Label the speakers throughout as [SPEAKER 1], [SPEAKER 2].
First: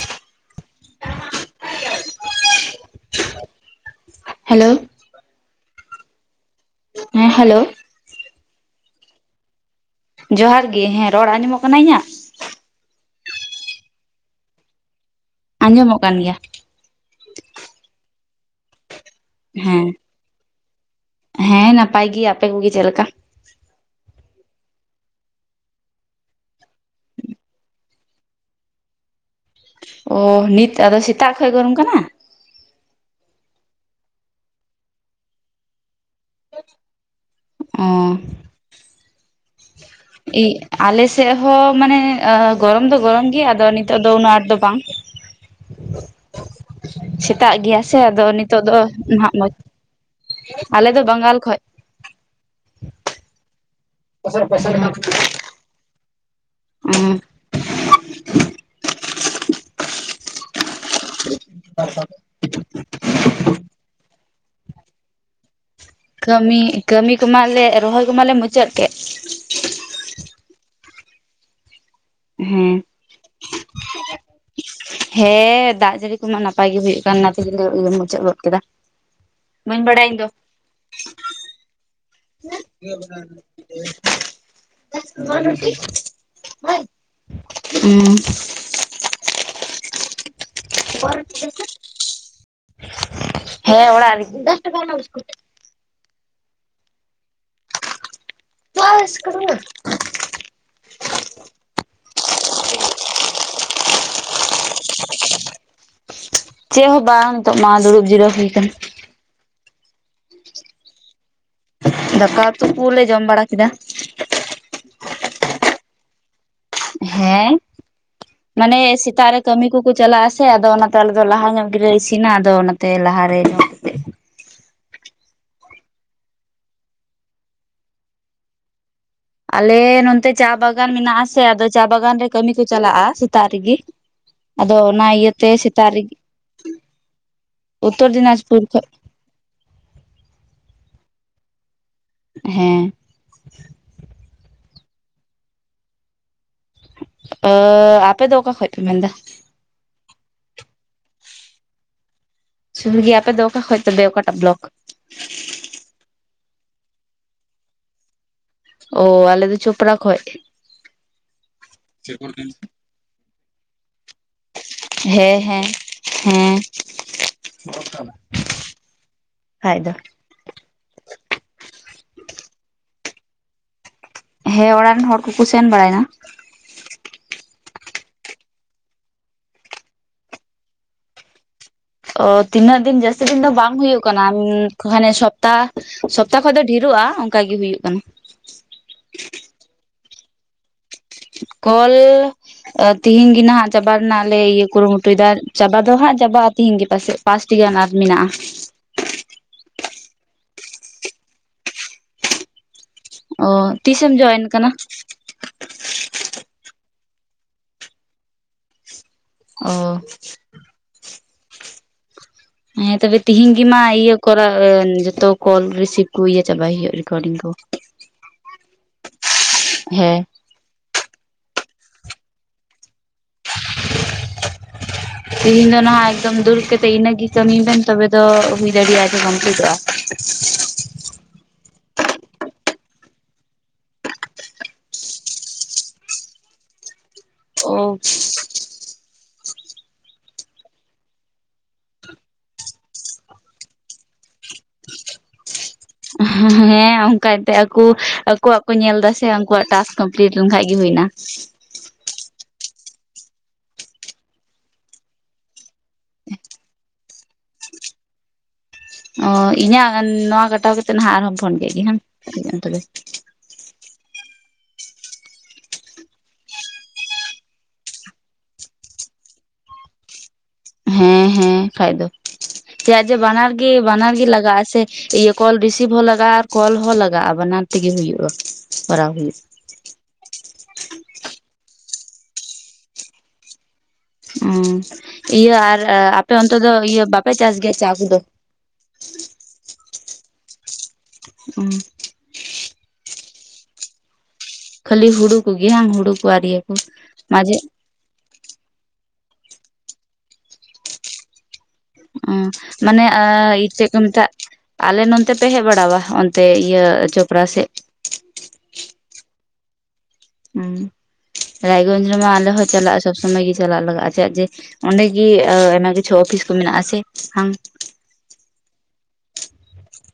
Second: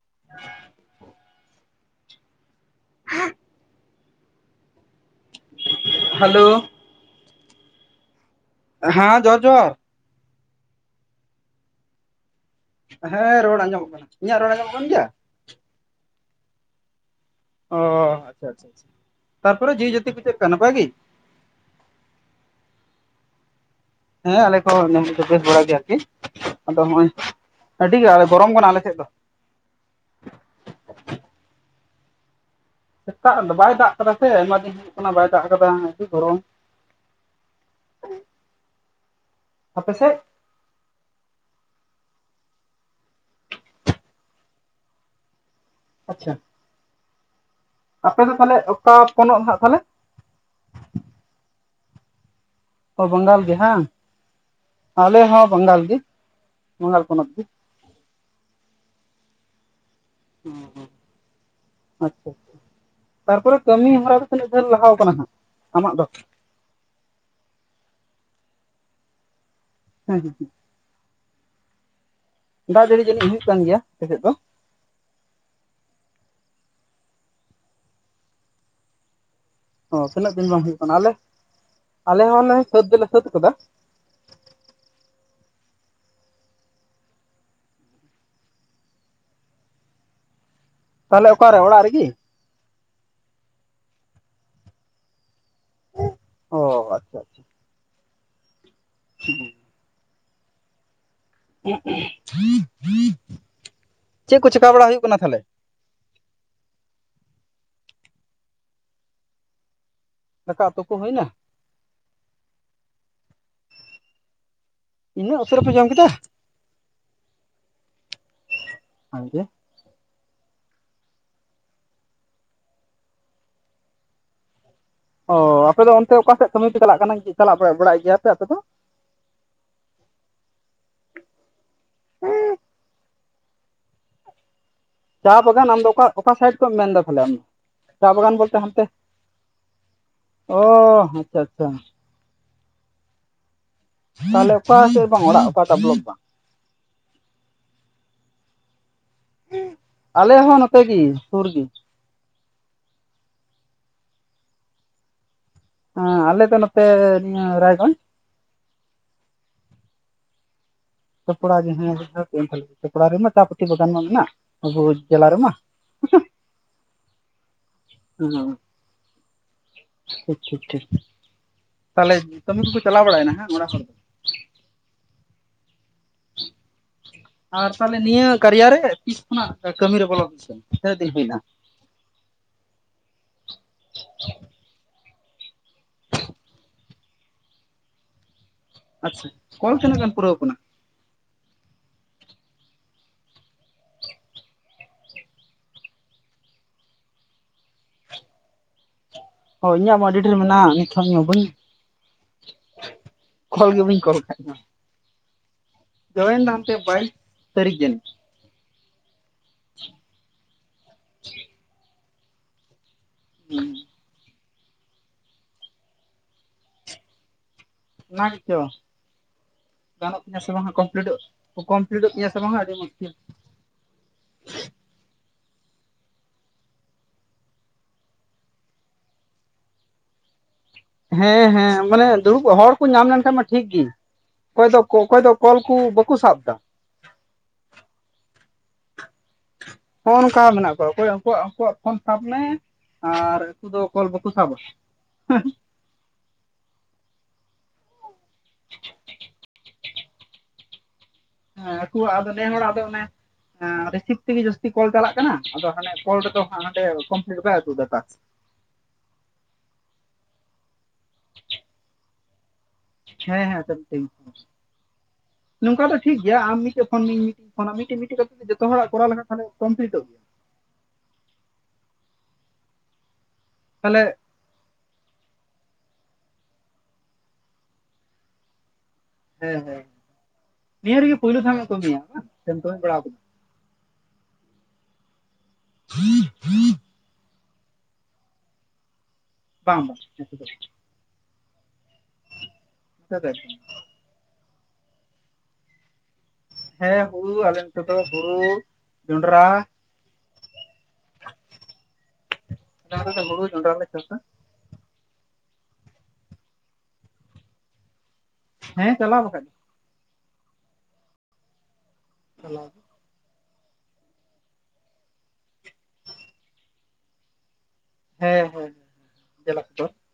[SPEAKER 1] [unintelligible]
[SPEAKER 2] Hello.
[SPEAKER 1] Hello.
[SPEAKER 2] ᱦᱮᱸ hello.
[SPEAKER 1] ᱦᱮᱸ ᱡᱚᱨ ᱡᱚᱦᱟᱨ
[SPEAKER 2] ᱡᱚᱦᱟᱨ ᱜᱮᱤ, ᱦᱮᱸ ᱨᱚᱲ ᱟᱸᱡᱚᱢᱚᱜ ᱠᱟᱱᱟ ᱤᱧᱟᱹᱜ?
[SPEAKER 1] ᱦᱮᱸ ᱨᱚᱲ ᱟᱸᱡᱚᱢᱚᱜ ᱠᱟᱱᱟ, ᱤᱧᱟᱹᱜ ᱨᱚᱲ ᱟᱸᱚᱢᱚᱜ ᱠᱟᱱ ᱜᱮᱭᱟ?
[SPEAKER 2] ᱟᱸᱡᱚᱢᱚᱜ ᱠᱟᱱ ᱜᱮᱭᱟ᱾
[SPEAKER 1] ᱚᱻ ᱟᱪᱪᱷᱟ ᱟᱪᱪᱷᱟ ᱟᱪᱪᱷᱟ ᱛᱟᱨᱯᱚᱨᱮ
[SPEAKER 2] ᱦᱮᱸ
[SPEAKER 1] ᱡᱤᱣᱤ ᱡᱟᱹᱛᱤ ᱠᱚ ᱪᱮᱫ ᱠᱟ ᱱᱟᱯᱟᱭ ᱜᱮ?
[SPEAKER 2] ᱦᱮᱸ ᱱᱟᱯᱟᱭ ᱜᱮ, ᱟᱯᱮ ᱠᱚᱜᱮ ᱪᱮᱫ ᱞᱮᱠᱟ?
[SPEAKER 1] ᱦᱮᱸ ᱟᱞᱮ ᱠᱚ [unintelligible] ᱵᱮᱥ ᱵᱟᱲᱟ ᱜᱮᱭᱟ ᱟᱹᱨᱠᱤ ᱟᱫᱚ ᱱᱚᱜ-ᱚᱭ ᱟᱹᱰᱤ ᱜᱮ ᱜᱚᱨᱚᱢ ᱠᱟᱱᱟ ᱟᱞᱮ ᱥᱮᱫ ᱫᱚ ᱾
[SPEAKER 2] ᱚᱻ ᱱᱤᱛ ᱟᱫᱚ ᱥᱮᱛᱟᱜ ᱠᱷᱚᱡ ᱜᱚᱨᱚᱢ ᱠᱟᱱᱟ?
[SPEAKER 1] ᱥᱮᱛᱟᱜ ᱟᱫᱚ ᱵᱟᱭ ᱫᱟᱜ ᱠᱟᱫᱟ ᱥᱮ, ᱟᱭᱢᱟ ᱫᱤᱱ ᱦᱩᱭᱩᱜ ᱠᱟᱱᱟ ᱵᱟᱭ ᱫᱟᱜ ᱠᱟᱫᱟ ᱟᱹᱰᱤ ᱜᱚᱨᱚᱢ ᱾
[SPEAKER 2] [inaudible]
[SPEAKER 1] ᱟᱯᱮ ᱥᱮᱫ
[SPEAKER 2] ᱟᱞᱮ ᱥᱮᱜ ᱦᱚᱸ ᱢᱟᱱᱮ ᱜᱚᱨᱚᱢ ᱫᱚ ᱜᱚᱨᱚᱢ ᱜᱮ ᱟᱫᱚ ᱱᱤᱛᱚᱜ ᱫᱚ ᱩᱱᱟᱹᱜ ᱟᱸᱴ ᱫᱚ ᱵᱟᱝ ᱾
[SPEAKER 1] ᱟᱪᱪᱷᱟ ᱾
[SPEAKER 2] ᱥᱮᱛᱟᱜ ᱜᱮᱭᱟ ᱥᱮ ᱟᱫᱚ ᱱᱤᱛᱚᱜ ᱫᱚ
[SPEAKER 1] ᱚᱠᱟ
[SPEAKER 2] ᱱᱟᱦᱟᱜ
[SPEAKER 1] ᱯᱚᱱᱚᱛ
[SPEAKER 2] ᱢᱚᱡᱽ,
[SPEAKER 1] ᱦᱟᱸᱜ ᱛᱟᱦᱚᱞᱮ
[SPEAKER 2] ᱟᱞᱮ ᱫᱚ ᱵᱟᱝᱜᱟᱞ ᱠᱷᱚᱡ ᱾
[SPEAKER 1] ᱚ ᱵᱟᱝᱜᱟᱞ ᱜᱮ ᱦᱟᱝ? ᱟᱞᱮ ᱦᱚᱸ ᱵᱟᱝᱜᱟᱞ ᱜᱮ ᱵᱟᱝᱜᱟᱞ ᱯᱚᱱᱚᱛ ᱜᱮ ᱾ [inaudible] ᱛᱟᱨᱯᱚᱨᱮ ᱠᱟᱹᱢᱤ ᱦᱚᱨᱟ ᱫᱚ ᱛᱤᱱᱟᱹᱜ ᱡᱷᱟᱹᱞ ᱞᱟᱦᱟᱣ ᱠᱟᱱᱟ ᱦᱟᱸᱜ ᱟᱢᱟᱜ ᱫᱚ?
[SPEAKER 2] ᱠᱟᱹᱢᱤ, ᱠᱟᱹᱢᱤ ᱠᱚᱢᱟᱞᱮ ᱨᱚᱦᱚᱭ ᱠᱚᱢᱟᱞᱮ ᱢᱩᱪᱟᱹᱫ ᱠᱮᱜ ᱾
[SPEAKER 1] [inaudible]
[SPEAKER 2] ᱦᱮᱸ
[SPEAKER 1] ᱫᱟᱜ ᱡᱟᱲᱤ ᱡᱟᱹᱱᱤᱡ ᱦᱩᱭᱩᱜ ᱠᱟᱱ ᱜᱮᱭᱟ ᱟᱯᱮ ᱥᱮᱫ ᱫᱚ?
[SPEAKER 2] ᱦᱮᱸ ᱫᱟᱜ ᱡᱟᱹᱲᱤ ᱠᱚᱢᱟ ᱱᱟᱯᱟᱭ ᱜᱮ ᱦᱩᱭᱩᱜ ᱠᱟᱱᱟ, ᱚᱱᱟ ᱛᱮᱜᱮ [inaudible] ᱢᱩᱪᱟᱹᱫ ᱜᱚᱫ ᱠᱮᱫᱟ ᱾
[SPEAKER 1] ᱚ ᱛᱤᱱᱟᱹᱜ ᱫᱤᱱ ᱵᱟᱝ ᱦᱩᱭᱩᱜ ᱠᱟᱱᱟ ᱟᱞᱮ ᱟᱞᱮ
[SPEAKER 2] [inaudible] [inaudible]
[SPEAKER 1] ᱦᱚᱸᱞᱮ ᱥᱟᱹᱛ ᱫᱚᱞᱮ ᱥᱟᱹᱛ ᱠᱟᱫᱟ
[SPEAKER 2] ᱦᱩᱸ ᱾
[SPEAKER 1] ᱛᱟᱦᱚᱞᱮ ᱚᱠᱟᱨᱮ ᱚᱲᱟᱜ ᱨᱮᱜᱮ
[SPEAKER 2] [inaudible] ᱦᱮᱸ ᱚᱲᱟᱜ ᱨᱮᱜᱮ ᱾
[SPEAKER 1] ᱚ ᱟᱪᱪᱷᱟ ᱟᱪᱪᱷᱟ ᱾
[SPEAKER 2] [unintelligible]
[SPEAKER 1] [inaudible] ᱪᱮᱫ ᱠᱚ ᱪᱮᱠᱟ ᱵᱟᱲᱟ ᱦᱩᱭᱩᱜ ᱠᱟᱱᱟ ᱛᱟᱦᱚᱞᱮ
[SPEAKER 2] [inaudible] ᱪᱮᱜ ᱦᱚᱸ ᱵᱟᱝ ᱛᱳᱜ ᱢᱟ ᱫᱩᱲᱩᱵ ᱡᱤᱨᱟᱹᱣ ᱦᱩᱭ ᱠᱟᱱᱟ ᱾
[SPEAKER 1] ᱫᱟᱠᱟ ᱟᱛᱳ ᱠᱚ ᱦᱩᱭᱱᱟ?
[SPEAKER 2] ᱫᱟᱠᱟ ᱩᱛᱩ ᱠᱩᱞᱮ ᱡᱚᱢ ᱵᱟᱲᱟ ᱠᱮᱫᱟ ᱾
[SPEAKER 1] ᱤᱱᱟᱹᱜ ᱩᱥᱟᱹᱨᱟ ᱯᱮ ᱡᱚᱢ ᱠᱮᱫᱟ?
[SPEAKER 2] ᱦᱮᱸ ᱢᱟᱱᱮ ᱥᱮᱛᱟᱜ ᱨᱮ ᱠᱟᱹᱢᱤ ᱠᱚ ᱠᱚ ᱪᱟᱞᱟᱜᱼᱟ ᱥᱮ, ᱟᱫᱚ ᱚᱱᱟᱛᱮ ᱟᱞᱮ ᱫᱚ ᱞᱟᱦᱟ ᱧᱚᱜ ᱜᱮᱞᱮ ᱤᱥᱤᱱᱟ ᱟᱫᱚ ᱚᱱᱟᱛᱮ ᱞᱟᱦᱟᱨ ᱨᱮ
[SPEAKER 1] ᱚᱻ ᱟᱯᱮ ᱫᱚ ᱚᱱᱛᱮ ᱚᱠᱟᱥᱮᱫ ᱠᱟᱹᱢᱤ ᱯᱮ ᱪᱟᱞᱟᱜ ᱠᱟᱱᱟ ᱴᱤᱡ ᱪᱟᱞᱟᱜ ᱵᱟᱲᱟᱭ ᱵᱟᱲᱟᱭ ᱜᱮᱭᱟ ᱯᱮ ᱟᱯᱮ ᱫᱚ?
[SPEAKER 2] ᱟᱞᱮ ᱱᱚᱱᱛᱮ ᱪᱟ ᱵᱟᱜᱟᱱ ᱢᱮᱱᱟᱜ ᱟᱥᱮ ᱟᱫᱚ ᱪᱟ ᱵᱟᱜᱟᱱ ᱨᱮ ᱠᱟᱹᱢᱤ ᱠᱚ ᱪᱟᱞᱟᱜᱼᱟ ᱥᱮᱛᱟᱜ ᱨᱮᱜᱤ ᱾
[SPEAKER 1] ᱪᱟ ᱵᱟᱜᱟᱱ ᱟᱢ ᱫᱚ ᱚᱠᱟ
[SPEAKER 2] ᱨᱮᱜᱮ
[SPEAKER 1] ᱚᱠᱟ ᱥᱟᱭᱤᱰ ᱠᱚᱢ ᱢᱮᱱᱫᱟ ᱛᱟᱦᱞᱮ ᱟᱢ?
[SPEAKER 2] ᱩᱛᱛᱚᱨ
[SPEAKER 1] ᱪᱟ ᱵᱟᱜᱟᱱ ᱵᱚᱞᱛᱮ
[SPEAKER 2] ᱫᱤᱱᱟᱡᱽᱯᱩᱨ
[SPEAKER 1] ᱦᱟᱱᱛᱮ,
[SPEAKER 2] ᱠᱷᱚᱡ
[SPEAKER 1] [inaudible] ᱚ ᱟᱪᱪᱷᱟ ᱟᱪᱪᱷᱟ ᱾
[SPEAKER 2] ᱦᱮᱸ᱾ [inaudible]
[SPEAKER 1] [inaudible] ᱛᱟᱞᱦᱮ ᱚᱠᱟ ᱥᱮ ᱵᱟᱝ ᱚᱲᱟᱜ ᱚᱠᱟ ᱴᱟᱜ ᱵᱚᱞᱚᱠ ᱵᱟᱝ?
[SPEAKER 2] [inaudible] ᱟᱯᱮ ᱫᱚ ᱚᱠᱟ ᱠᱷᱚᱡ ᱯᱮ ᱢᱮᱱ ᱫᱟ?
[SPEAKER 1] [inaudible] ᱟᱞᱮ ᱦᱚᱸ ᱱᱚᱛᱮ ᱜᱤ ᱥᱩᱨ ᱜᱤ ᱾
[SPEAKER 2] ᱥᱩᱨ ᱜᱮ ᱟᱯᱮ ᱫᱚ ᱚᱠᱟ ᱠᱷᱚᱡ ᱛᱚᱵᱮ ᱚᱠᱟ ᱴᱟᱜ ᱵᱞᱚᱠ?
[SPEAKER 1] ᱮᱸ ᱟᱞᱮ ᱫᱚ ᱱᱚᱛᱮ [inaudible] ᱨᱟᱭᱜᱚᱸᱡ ᱾
[SPEAKER 2] ᱚ ᱟᱞᱮ ᱫᱚ ᱪᱚᱯᱲᱟ ᱠᱷᱚᱡ ᱾
[SPEAKER 1] ᱪᱚᱯᱲᱟ ᱜᱮ ᱦᱮᱸ [unintelligible] ᱪᱚᱯᱲᱟ ᱨᱮ ᱢᱟ ᱪᱟ ᱯᱟᱹᱛᱤ ᱫᱚᱜᱟᱱ ᱢᱟ ᱢᱮᱱᱟᱜ ᱾
[SPEAKER 2] ᱦᱮᱸ ᱦᱮᱸ ᱦᱮᱸ ᱾ [inaudible]
[SPEAKER 1] ᱦᱩᱸ [inaudible] ᱴᱷᱤᱠ ᱴᱷᱤᱠ ᱾ ᱛᱟᱦᱞᱮ ᱠᱟᱹᱢᱤ ᱠᱚᱠᱚ ᱪᱟᱞᱟᱣ ᱵᱟᱲᱟᱭᱱᱟ ᱦᱟᱝ ᱚᱲᱟᱜ ᱦᱚᱲ?
[SPEAKER 2] ᱦᱮᱸ ᱚᱲᱟᱜ ᱨᱮᱱ ᱦᱚᱲ ᱠᱚᱠᱚ ᱥᱮᱱ ᱵᱟᱲᱟᱭᱱᱟ ᱾
[SPEAKER 1] ᱟᱨ ᱛᱟᱞᱦᱮ ᱱᱤᱭᱟᱹ ᱠᱟᱨᱤᱭᱟᱨ ᱨᱮ ᱛᱤᱥ ᱠᱷᱚᱱᱟᱜ ᱠᱟᱹᱢᱤ ᱨᱮ ᱵᱚᱞᱚ ᱦᱩᱭ ᱠᱟᱱᱟ? ᱛᱤᱱᱟᱹᱜ ᱫᱤᱱ ᱦᱩᱭᱱᱟ?
[SPEAKER 2] ᱚ ᱛᱤᱱᱟᱹᱜ ᱫᱤᱱ ᱡᱟᱹᱥᱛᱤ ᱫᱤᱱ ᱫᱚ ᱵᱟᱝ ᱦᱩᱭᱩᱜ ᱠᱟᱱᱟ, [inaudible] ᱦᱟᱱᱮ ᱥᱚᱯᱛᱟ ᱥᱚᱯ ᱚᱠᱟ ᱠᱷᱚᱡ ᱫᱚ ᱰᱷᱤᱨᱚᱜᱼᱟ ᱚᱝᱠᱟ ᱜᱮ ᱦᱩᱭᱩᱜ ᱠᱟᱱᱟ᱾
[SPEAKER 1] ᱟᱪᱪᱷᱟ ᱠᱚᱞ ᱛᱤᱱᱟᱹᱜ-ᱜᱟᱱ ᱯᱩᱨᱟᱹᱣ ᱠᱟᱱᱟ?
[SPEAKER 2] ᱠᱚᱞ ᱛᱤᱦᱮᱧ ᱜᱮ ᱱᱟᱦᱟᱜ ᱪᱟᱵᱟ ᱨᱮᱱᱟᱜ ᱞᱮ ᱤᱭᱟᱹ ᱠᱩᱨᱩᱢᱩᱴᱩᱭᱫᱟ ᱾ ᱪᱟᱵᱟ ᱫᱚ ᱦᱟᱸᱜ ᱪᱟᱵᱟᱜᱼᱟ ᱛᱤᱦᱤᱧ ᱜᱮ ᱯᱟᱥᱮᱡ ᱯᱟᱸᱥᱴᱤ ᱜᱟᱱ ᱟᱨ ᱢᱮᱱᱟᱜᱼᱟ ᱾
[SPEAKER 1] ᱦᱚᱸ ᱤᱧᱟᱜ ᱢᱟ ᱟᱰᱤ ᱰᱷᱮᱨ ᱢᱮᱱᱟᱜᱼᱟ, ᱱᱤᱛ ᱦᱚᱸ ᱤᱧ ᱢᱟ ᱵᱟᱹᱧ
[SPEAKER 2] ᱚ
[SPEAKER 1] ᱠᱚᱞ ᱜᱮ ᱵᱟᱹᱧ
[SPEAKER 2] ᱛᱤᱥᱮᱢ
[SPEAKER 1] ᱠᱚᱞ ᱠᱟᱜ
[SPEAKER 2] ᱡᱚᱭᱮᱱ
[SPEAKER 1] ᱢᱟ
[SPEAKER 2] ᱠᱟᱱᱟ?
[SPEAKER 1] ᱡᱚᱭᱮᱱ ᱫᱚ ᱦᱟᱯᱮ ᱵᱟᱭᱤᱥ ᱥᱟᱹᱨᱤᱠᱷ ᱡᱟᱱᱤᱡ
[SPEAKER 2] ᱚᱻ ᱦᱮᱸ ᱛᱚᱵᱮ ᱛᱤᱦᱤᱧ ᱜᱮ ᱢᱟ ᱤᱭᱟᱹ ᱠᱚᱨᱟᱣ ᱮᱱ ᱡᱚᱛᱚ ᱠᱚᱞ ᱨᱤᱥᱤᱵᱷ ᱠᱚ ᱤᱭᱟᱹ ᱪᱟᱵᱟᱭ ᱦᱳᱭᱳᱜᱼᱟ, ᱨᱮᱠᱚᱨᱰᱤᱝ ᱠᱚ᱾
[SPEAKER 1] ᱚᱱᱟ ᱜᱮᱪᱚ ᱜᱟᱱᱚᱜ
[SPEAKER 2] ᱦᱮᱸ
[SPEAKER 1] ᱛᱤᱧᱟ ᱥᱮ ᱵᱟᱝ ᱠᱚᱢ ᱞᱤᱰᱳᱜ ᱠᱚᱢᱯᱤᱞᱤᱴᱚᱜ ᱛᱤᱧᱟ ᱥᱮ ᱵᱟᱝ ᱦᱟᱸᱜ ᱟᱰᱤ ᱢᱩᱥᱠᱤᱞ
[SPEAKER 2] [unintelligible] ᱛᱤᱦᱤᱧ ᱫᱚ ᱱᱟᱦᱟᱜ ᱮᱠᱫᱚᱢ ᱫᱩᱲᱩᱵ ᱠᱟᱛᱮᱜ ᱤᱱᱟᱹ ᱜᱮ ᱠᱟᱹᱢᱤ ᱵᱮᱱ ᱛᱚᱵᱮ ᱫᱚ ᱦᱩᱭ ᱫᱟᱲᱮᱭᱟᱜᱼᱟ ᱡᱮ ᱠᱚᱢᱯᱞᱤᱴᱚᱜᱼᱟ᱾
[SPEAKER 1] ᱦᱮᱸ ᱦᱮᱸ, ᱢᱟᱱᱮ ᱫᱩᱲᱩᱵ ᱦᱟᱲ ᱠᱚ ᱧᱟᱢ ᱞᱮᱱᱠᱷᱟᱱᱡ ᱢᱟ ᱴᱷᱤᱠᱜᱤ᱾ ᱚᱠᱚᱭ ᱫᱚ ᱚᱠᱚᱭ ᱫᱚ ᱠᱚᱞ ᱠᱩ ᱵᱟᱠᱩ ᱥᱟᱵᱫᱟ᱾
[SPEAKER 2] [unintelligible]
[SPEAKER 1] ᱦᱚᱸᱜ-ᱱᱚᱝᱠᱟ ᱢᱮᱱᱟᱜ ᱠᱚᱣᱟ ᱚᱠᱚᱭ ᱚᱠᱚᱣᱟᱜ ᱟᱠᱩᱣᱟᱜ ᱯᱷᱳᱱ ᱥᱟᱵ ᱢᱮ ᱟᱨ ᱩᱱᱠᱩ ᱫᱚ ᱠᱚᱞ ᱵᱟᱠᱚ ᱥᱟᱵᱟ?
[SPEAKER 2] ᱦᱮᱸ ᱚᱝᱠᱟᱭᱮᱫ ᱛᱟᱦᱮᱜ ᱟᱠᱩ ᱟᱠᱚᱣᱟᱜ ᱠᱚ ᱧᱮᱞ ᱫᱟ ᱥᱮ ᱟᱠᱩᱣᱟᱜ ᱴᱟᱠᱥ ᱾ ᱠᱚᱢᱯᱞᱤᱴ ᱞᱮᱱ ᱠᱷᱟᱡ ᱜᱮ ᱦᱩᱭᱱᱟ ᱾
[SPEAKER 1] ᱦᱮᱸ, ᱟᱠᱚᱣᱟᱜ ᱟᱫᱚ ᱱᱮ ᱦᱚᱲᱟᱜ ᱟᱫᱚ ᱨᱤᱥᱤᱯ ᱛᱤᱜᱤ ᱡᱟᱹᱥᱛᱤ ᱠᱚᱞ ᱪᱟᱞᱟᱜ ᱠᱟᱱᱟ᱾ ᱟᱫᱚ ᱦᱟᱱᱮ ᱠᱚᱞ ᱨᱮ ᱫᱚ ᱦᱟᱸᱜ ᱦᱟᱱᱰᱮ ᱠᱚᱢᱯᱞᱤᱴ ᱵᱟᱭ ᱩᱫᱩᱜ ᱫᱟ ᱴᱟᱠᱥ,
[SPEAKER 2] ᱚᱻ ᱤᱧᱟᱹᱜ ᱱᱚᱣᱟ ᱠᱟᱴᱟᱣ ᱠᱟᱛᱮᱫ ᱱᱟᱦᱟᱜ ᱟᱨᱦᱚᱸᱢ ᱯᱷᱳᱱ ᱠᱮᱜ ᱜᱮ [inaudible] ᱛᱚᱵᱮ᱾
[SPEAKER 1] ᱦᱮᱸ ᱦᱮᱸ ᱥᱚᱵ ᱫᱤᱱ ᱾
[SPEAKER 2] [unintelligible]
[SPEAKER 1] ᱱᱚᱝᱠᱟ ᱫᱚ ᱴᱷᱤᱠ ᱜᱮᱭᱟ ᱟᱢ ᱢᱤᱫᱴᱮᱡ ᱯᱷᱳᱱ ᱢᱤᱫ ᱯᱷᱳᱱᱟᱢ ᱢᱤᱫᱴᱤᱡ ᱢᱤᱫᱴᱤᱡ ᱠᱟᱛᱮ ᱜᱮ ᱡᱚᱛᱚ ᱦᱚᱲᱟᱜ ᱠᱚᱨᱟᱣ ᱞᱮᱠᱷᱟᱱ ᱛᱟᱞᱦᱮ ᱠᱚᱢᱯᱞᱤᱴᱚᱜ ᱜᱮᱭᱟ ᱾
[SPEAKER 2] ᱦᱮᱸ ᱦᱮᱸ, ᱠᱷᱟᱡ ᱫᱚ ᱪᱮᱫᱟᱜ ᱡᱮ ᱵᱟᱱᱟᱨ ᱜᱤ
[SPEAKER 1] ᱛᱟᱦᱚᱞᱮ
[SPEAKER 2] ᱵᱟᱱᱟᱨ ᱜᱤ ᱞᱟᱜᱟᱜ-ᱟ ᱥᱮ? ᱤᱭᱟᱹ ᱠᱚᱞ ᱨᱤᱥᱤᱵᱷ ᱦᱚᱸ ᱞᱟᱜᱟᱜᱼᱟ ᱟᱨ ᱠᱚᱞ ᱦᱚᱸ ᱞᱟᱜᱟᱜᱼᱟ ᱵᱟᱱᱟᱨ ᱛᱮ ᱜᱮ ᱦᱩᱭᱩᱜᱼᱟ ᱠᱚᱨᱟᱣ ᱦᱩᱭᱩᱜᱼᱟ ᱾
[SPEAKER 1] ᱦᱮᱸ ᱦᱮᱸ ᱱᱤᱭᱟᱹ ᱨᱮ ᱜᱮ ᱯᱩᱭᱞᱩ ᱫᱷᱟᱣ ᱮ ᱠᱟᱹᱢᱤᱭᱟ ᱥᱮᱢ ᱠᱟᱹᱢᱤ ᱵᱟᱲᱟᱣ ᱟᱠᱟᱫᱟ?
[SPEAKER 2] ᱦᱩᱸ ᱤᱭᱟᱹ ᱟᱨ ᱟᱯᱮ ᱚᱱᱛᱮ ᱫᱚ ᱤᱭᱟᱹ ᱵᱟᱯᱮ ᱪᱟᱥ ᱜᱮᱭᱟ ᱪᱟᱥ ᱪᱟ ᱠᱚ ᱫᱚ?
[SPEAKER 1] ᱵᱟᱝ ᱵᱟᱝ ᱚᱛᱮ ᱫᱚ ᱾
[SPEAKER 2] [unintelligible]
[SPEAKER 1] [inaudible]
[SPEAKER 2] ᱠᱷᱟᱹᱞᱤ ᱦᱩᱲᱩ ᱠᱩ ᱜᱤ ᱦᱟᱝ ᱦᱩᱲᱩ ᱠᱩ ᱟᱨ ᱤᱭᱟᱹ ᱠᱚ
[SPEAKER 1] ᱦᱮᱸ ᱦᱩᱲᱩ
[SPEAKER 2] ᱢᱟᱡᱷᱮ
[SPEAKER 1] ᱟᱞᱮ ᱱᱚᱛᱮ ᱫᱚ ᱦᱩᱲᱩ ᱡᱚᱱᱰᱨᱟ᱾ ᱟᱞᱮ
[SPEAKER 2] ᱢᱟᱱᱮ
[SPEAKER 1] ᱱᱚᱛᱮ ᱫᱚ ᱦᱩᱲᱩ ᱡᱚᱱᱰᱨᱟ
[SPEAKER 2] [unintelligible]
[SPEAKER 1] ᱞᱮ
[SPEAKER 2] ᱪᱮᱫ ᱠᱚ
[SPEAKER 1] ᱪᱟᱥᱟ
[SPEAKER 2] ᱢᱮᱛᱟᱜ᱾ ᱟᱞᱮ ᱱᱚᱱᱛᱮ ᱯᱮ ᱦᱮᱡ ᱵᱟᱲᱟᱣᱟ ᱚᱱᱛᱮ ᱤᱭᱟᱹ ᱪᱚᱯᱨᱟ ᱥᱮᱫ?
[SPEAKER 1] ᱦᱮᱸ ᱪᱟᱞᱟᱣ ᱵᱟᱠᱷᱟᱡ ᱾
[SPEAKER 2] ᱦᱩᱸ, ᱨᱟᱭᱜᱚᱡᱽ ᱨᱮᱢᱟ ᱟᱞᱮ
[SPEAKER 1] ᱪᱟᱞᱟᱣ
[SPEAKER 2] ᱦᱚᱸ ᱪᱟᱞᱟᱜ ᱟᱥ ᱥᱚᱵᱽ ᱥᱚᱢᱚᱭ ᱜᱮ ᱪᱟᱞᱟᱜ ᱞᱟᱜᱟᱜ ᱪᱮᱫᱟᱜ ᱡᱮ ᱚᱸᱰᱮᱜᱤ ᱟᱭᱢᱟ ᱠᱤᱪᱷᱩ ᱚᱯᱷᱤᱥ ᱠᱚ ᱢᱮᱱᱟᱜ ᱟᱥᱮ ᱵᱟᱝ?
[SPEAKER 1] ᱦᱮᱸ ᱦᱮᱸ, [inaudible]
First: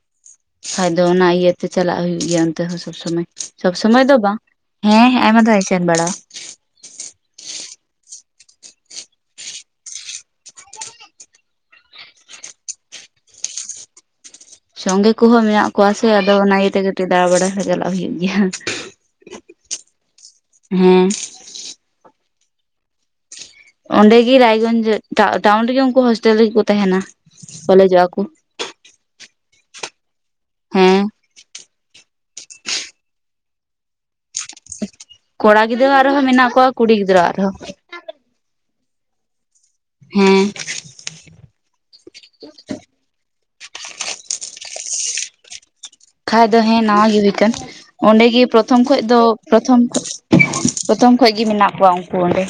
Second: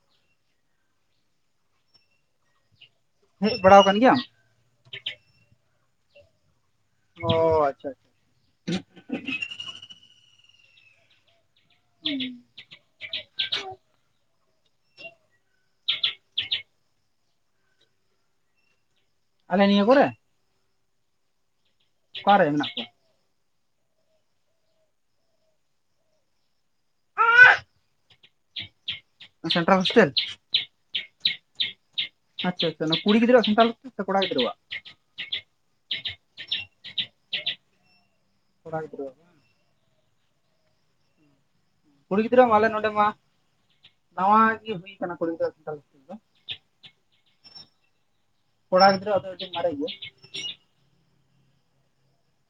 [SPEAKER 2] ᱠᱷᱟᱡ ᱫᱚ ᱚᱱᱟ ᱤᱭᱟᱹᱛᱮ ᱪᱟᱞᱟᱜ ᱦᱩᱭᱩᱜ ᱜᱮᱭᱟ ᱚᱱᱛᱮ ᱦᱚᱸ ᱥᱚᱵᱽ ᱥᱚᱢᱚᱭ
[SPEAKER 1] ᱦᱮᱡ
[SPEAKER 2] ᱥᱚᱵᱽ
[SPEAKER 1] ᱵᱟᱲᱟᱣ ᱟᱠᱟᱱ
[SPEAKER 2] ᱥᱚᱢᱚᱭ ᱫᱚ
[SPEAKER 1] ᱜᱮᱭᱟᱢ
[SPEAKER 2] ᱵᱟᱝ ᱾ ᱦᱮᱸ ᱦᱮᱸ ᱟᱭᱢᱟ ᱫᱷᱟᱣ ᱮᱧ ᱥᱮᱱ ᱵᱟᱲᱟ
[SPEAKER 1] ᱚᱻ ᱟᱪᱪᱷᱟ ᱟᱪᱪᱷᱟ, [unintelligible]
[SPEAKER 2] ᱥᱚᱝᱜᱮ ᱠᱚᱦᱚᱸ ᱢᱮᱱᱟᱜ ᱠᱚᱣᱟ ᱥᱮ ᱟᱫᱚ ᱚᱱᱟ ᱤᱭᱟᱹᱛᱮ ᱠᱟᱹᱴᱤᱡ ᱫᱟᱬᱟ ᱵᱟᱲᱟᱟᱭ ᱪᱟᱞᱟᱜ ᱦᱩᱭᱩᱜ ᱜᱮᱭᱟ,
[SPEAKER 1] ᱟᱞᱮ ᱱᱤᱭᱟᱹ ᱠᱚᱨᱮ,
[SPEAKER 2] ᱦᱮᱸ
[SPEAKER 1] ᱚᱠᱟᱨᱮ ᱢᱮᱱᱟᱜ ᱠᱚᱣᱟ?
[SPEAKER 2] ᱚᱸᱰᱮᱜᱤ ᱨᱮᱜᱮ ᱩᱱᱠᱩ ᱦᱚᱥᱴᱮᱞ ᱨᱮᱜᱮᱠᱚ ᱛᱟᱦᱮᱱᱟ ᱠᱚᱞᱮᱡᱚᱜᱼᱟ ᱠᱚ,
[SPEAKER 1] ᱥᱮᱱᱴᱟᱨᱮᱞ ᱦᱥᱴᱮᱞ᱾
[SPEAKER 2] ᱦᱮᱸ
[SPEAKER 1] ᱟᱪᱷᱟ ᱟᱪᱷᱟ ᱚᱱᱟ ᱠᱩᱲᱤ ᱜᱤᱫᱽᱨᱣᱟ ᱥᱮᱱᱴᱟᱨᱮᱞ ᱥᱮ ᱠᱚᱲᱟ ᱜᱤᱫᱽᱤᱣᱟ?
[SPEAKER 2] ᱠᱚᱲᱟ ᱜᱤᱫᱽᱨᱟᱹ ᱟᱨᱦᱚᱸ ᱢᱮᱱᱟᱜ ᱠᱚᱣᱟ ᱠᱩᱲᱤ ᱜᱤᱫᱽᱨᱟᱹ ᱟᱨᱦᱚᱸ,
[SPEAKER 1] ᱠᱚᱲᱟ ᱜᱤᱫᱽᱨᱟ ᱟᱜ ᱨᱮ,
[SPEAKER 2] ᱦᱮᱸ᱾
[SPEAKER 1] ᱠᱩᱲᱤ ᱜᱤᱫᱽᱨᱟᱹ ᱢᱟ ᱟᱞᱮ ᱱᱚᱰᱮ ᱢᱟ ᱱᱟᱣᱟ ᱜᱮ ᱦᱩᱭ ᱠᱟᱱᱟ ᱠᱩᱲᱤ ᱜᱤᱫᱽᱨᱟᱹ, [unintelligible]
[SPEAKER 2] ᱠᱷᱟᱱ ᱫᱚ ᱦᱮᱸ ᱱᱟᱣᱟ ᱜᱮ ᱦᱩᱭᱠ ᱚᱸᱰᱮᱜᱮ ᱯᱨᱚᱛᱷᱚᱢ
[SPEAKER 1] ᱠᱚᱲᱟ
[SPEAKER 2] ᱠᱷᱚᱡ ᱫᱚ
[SPEAKER 1] ᱜᱤᱫᱽᱨᱟᱹᱣᱟᱜ ᱟᱹᱰᱤ ᱢᱟᱨᱮ
[SPEAKER 2] ᱯᱨᱚᱛᱷᱚᱢ,
[SPEAKER 1] ᱜᱮᱭᱟ
[SPEAKER 2] ᱯᱨᱚᱛᱷᱚᱢ ᱠᱷᱚᱡ ᱜᱮᱤ ᱢᱮᱱᱟᱜ ᱠᱚᱣᱟ ᱩᱱᱠᱩ ᱚᱸᱰᱮ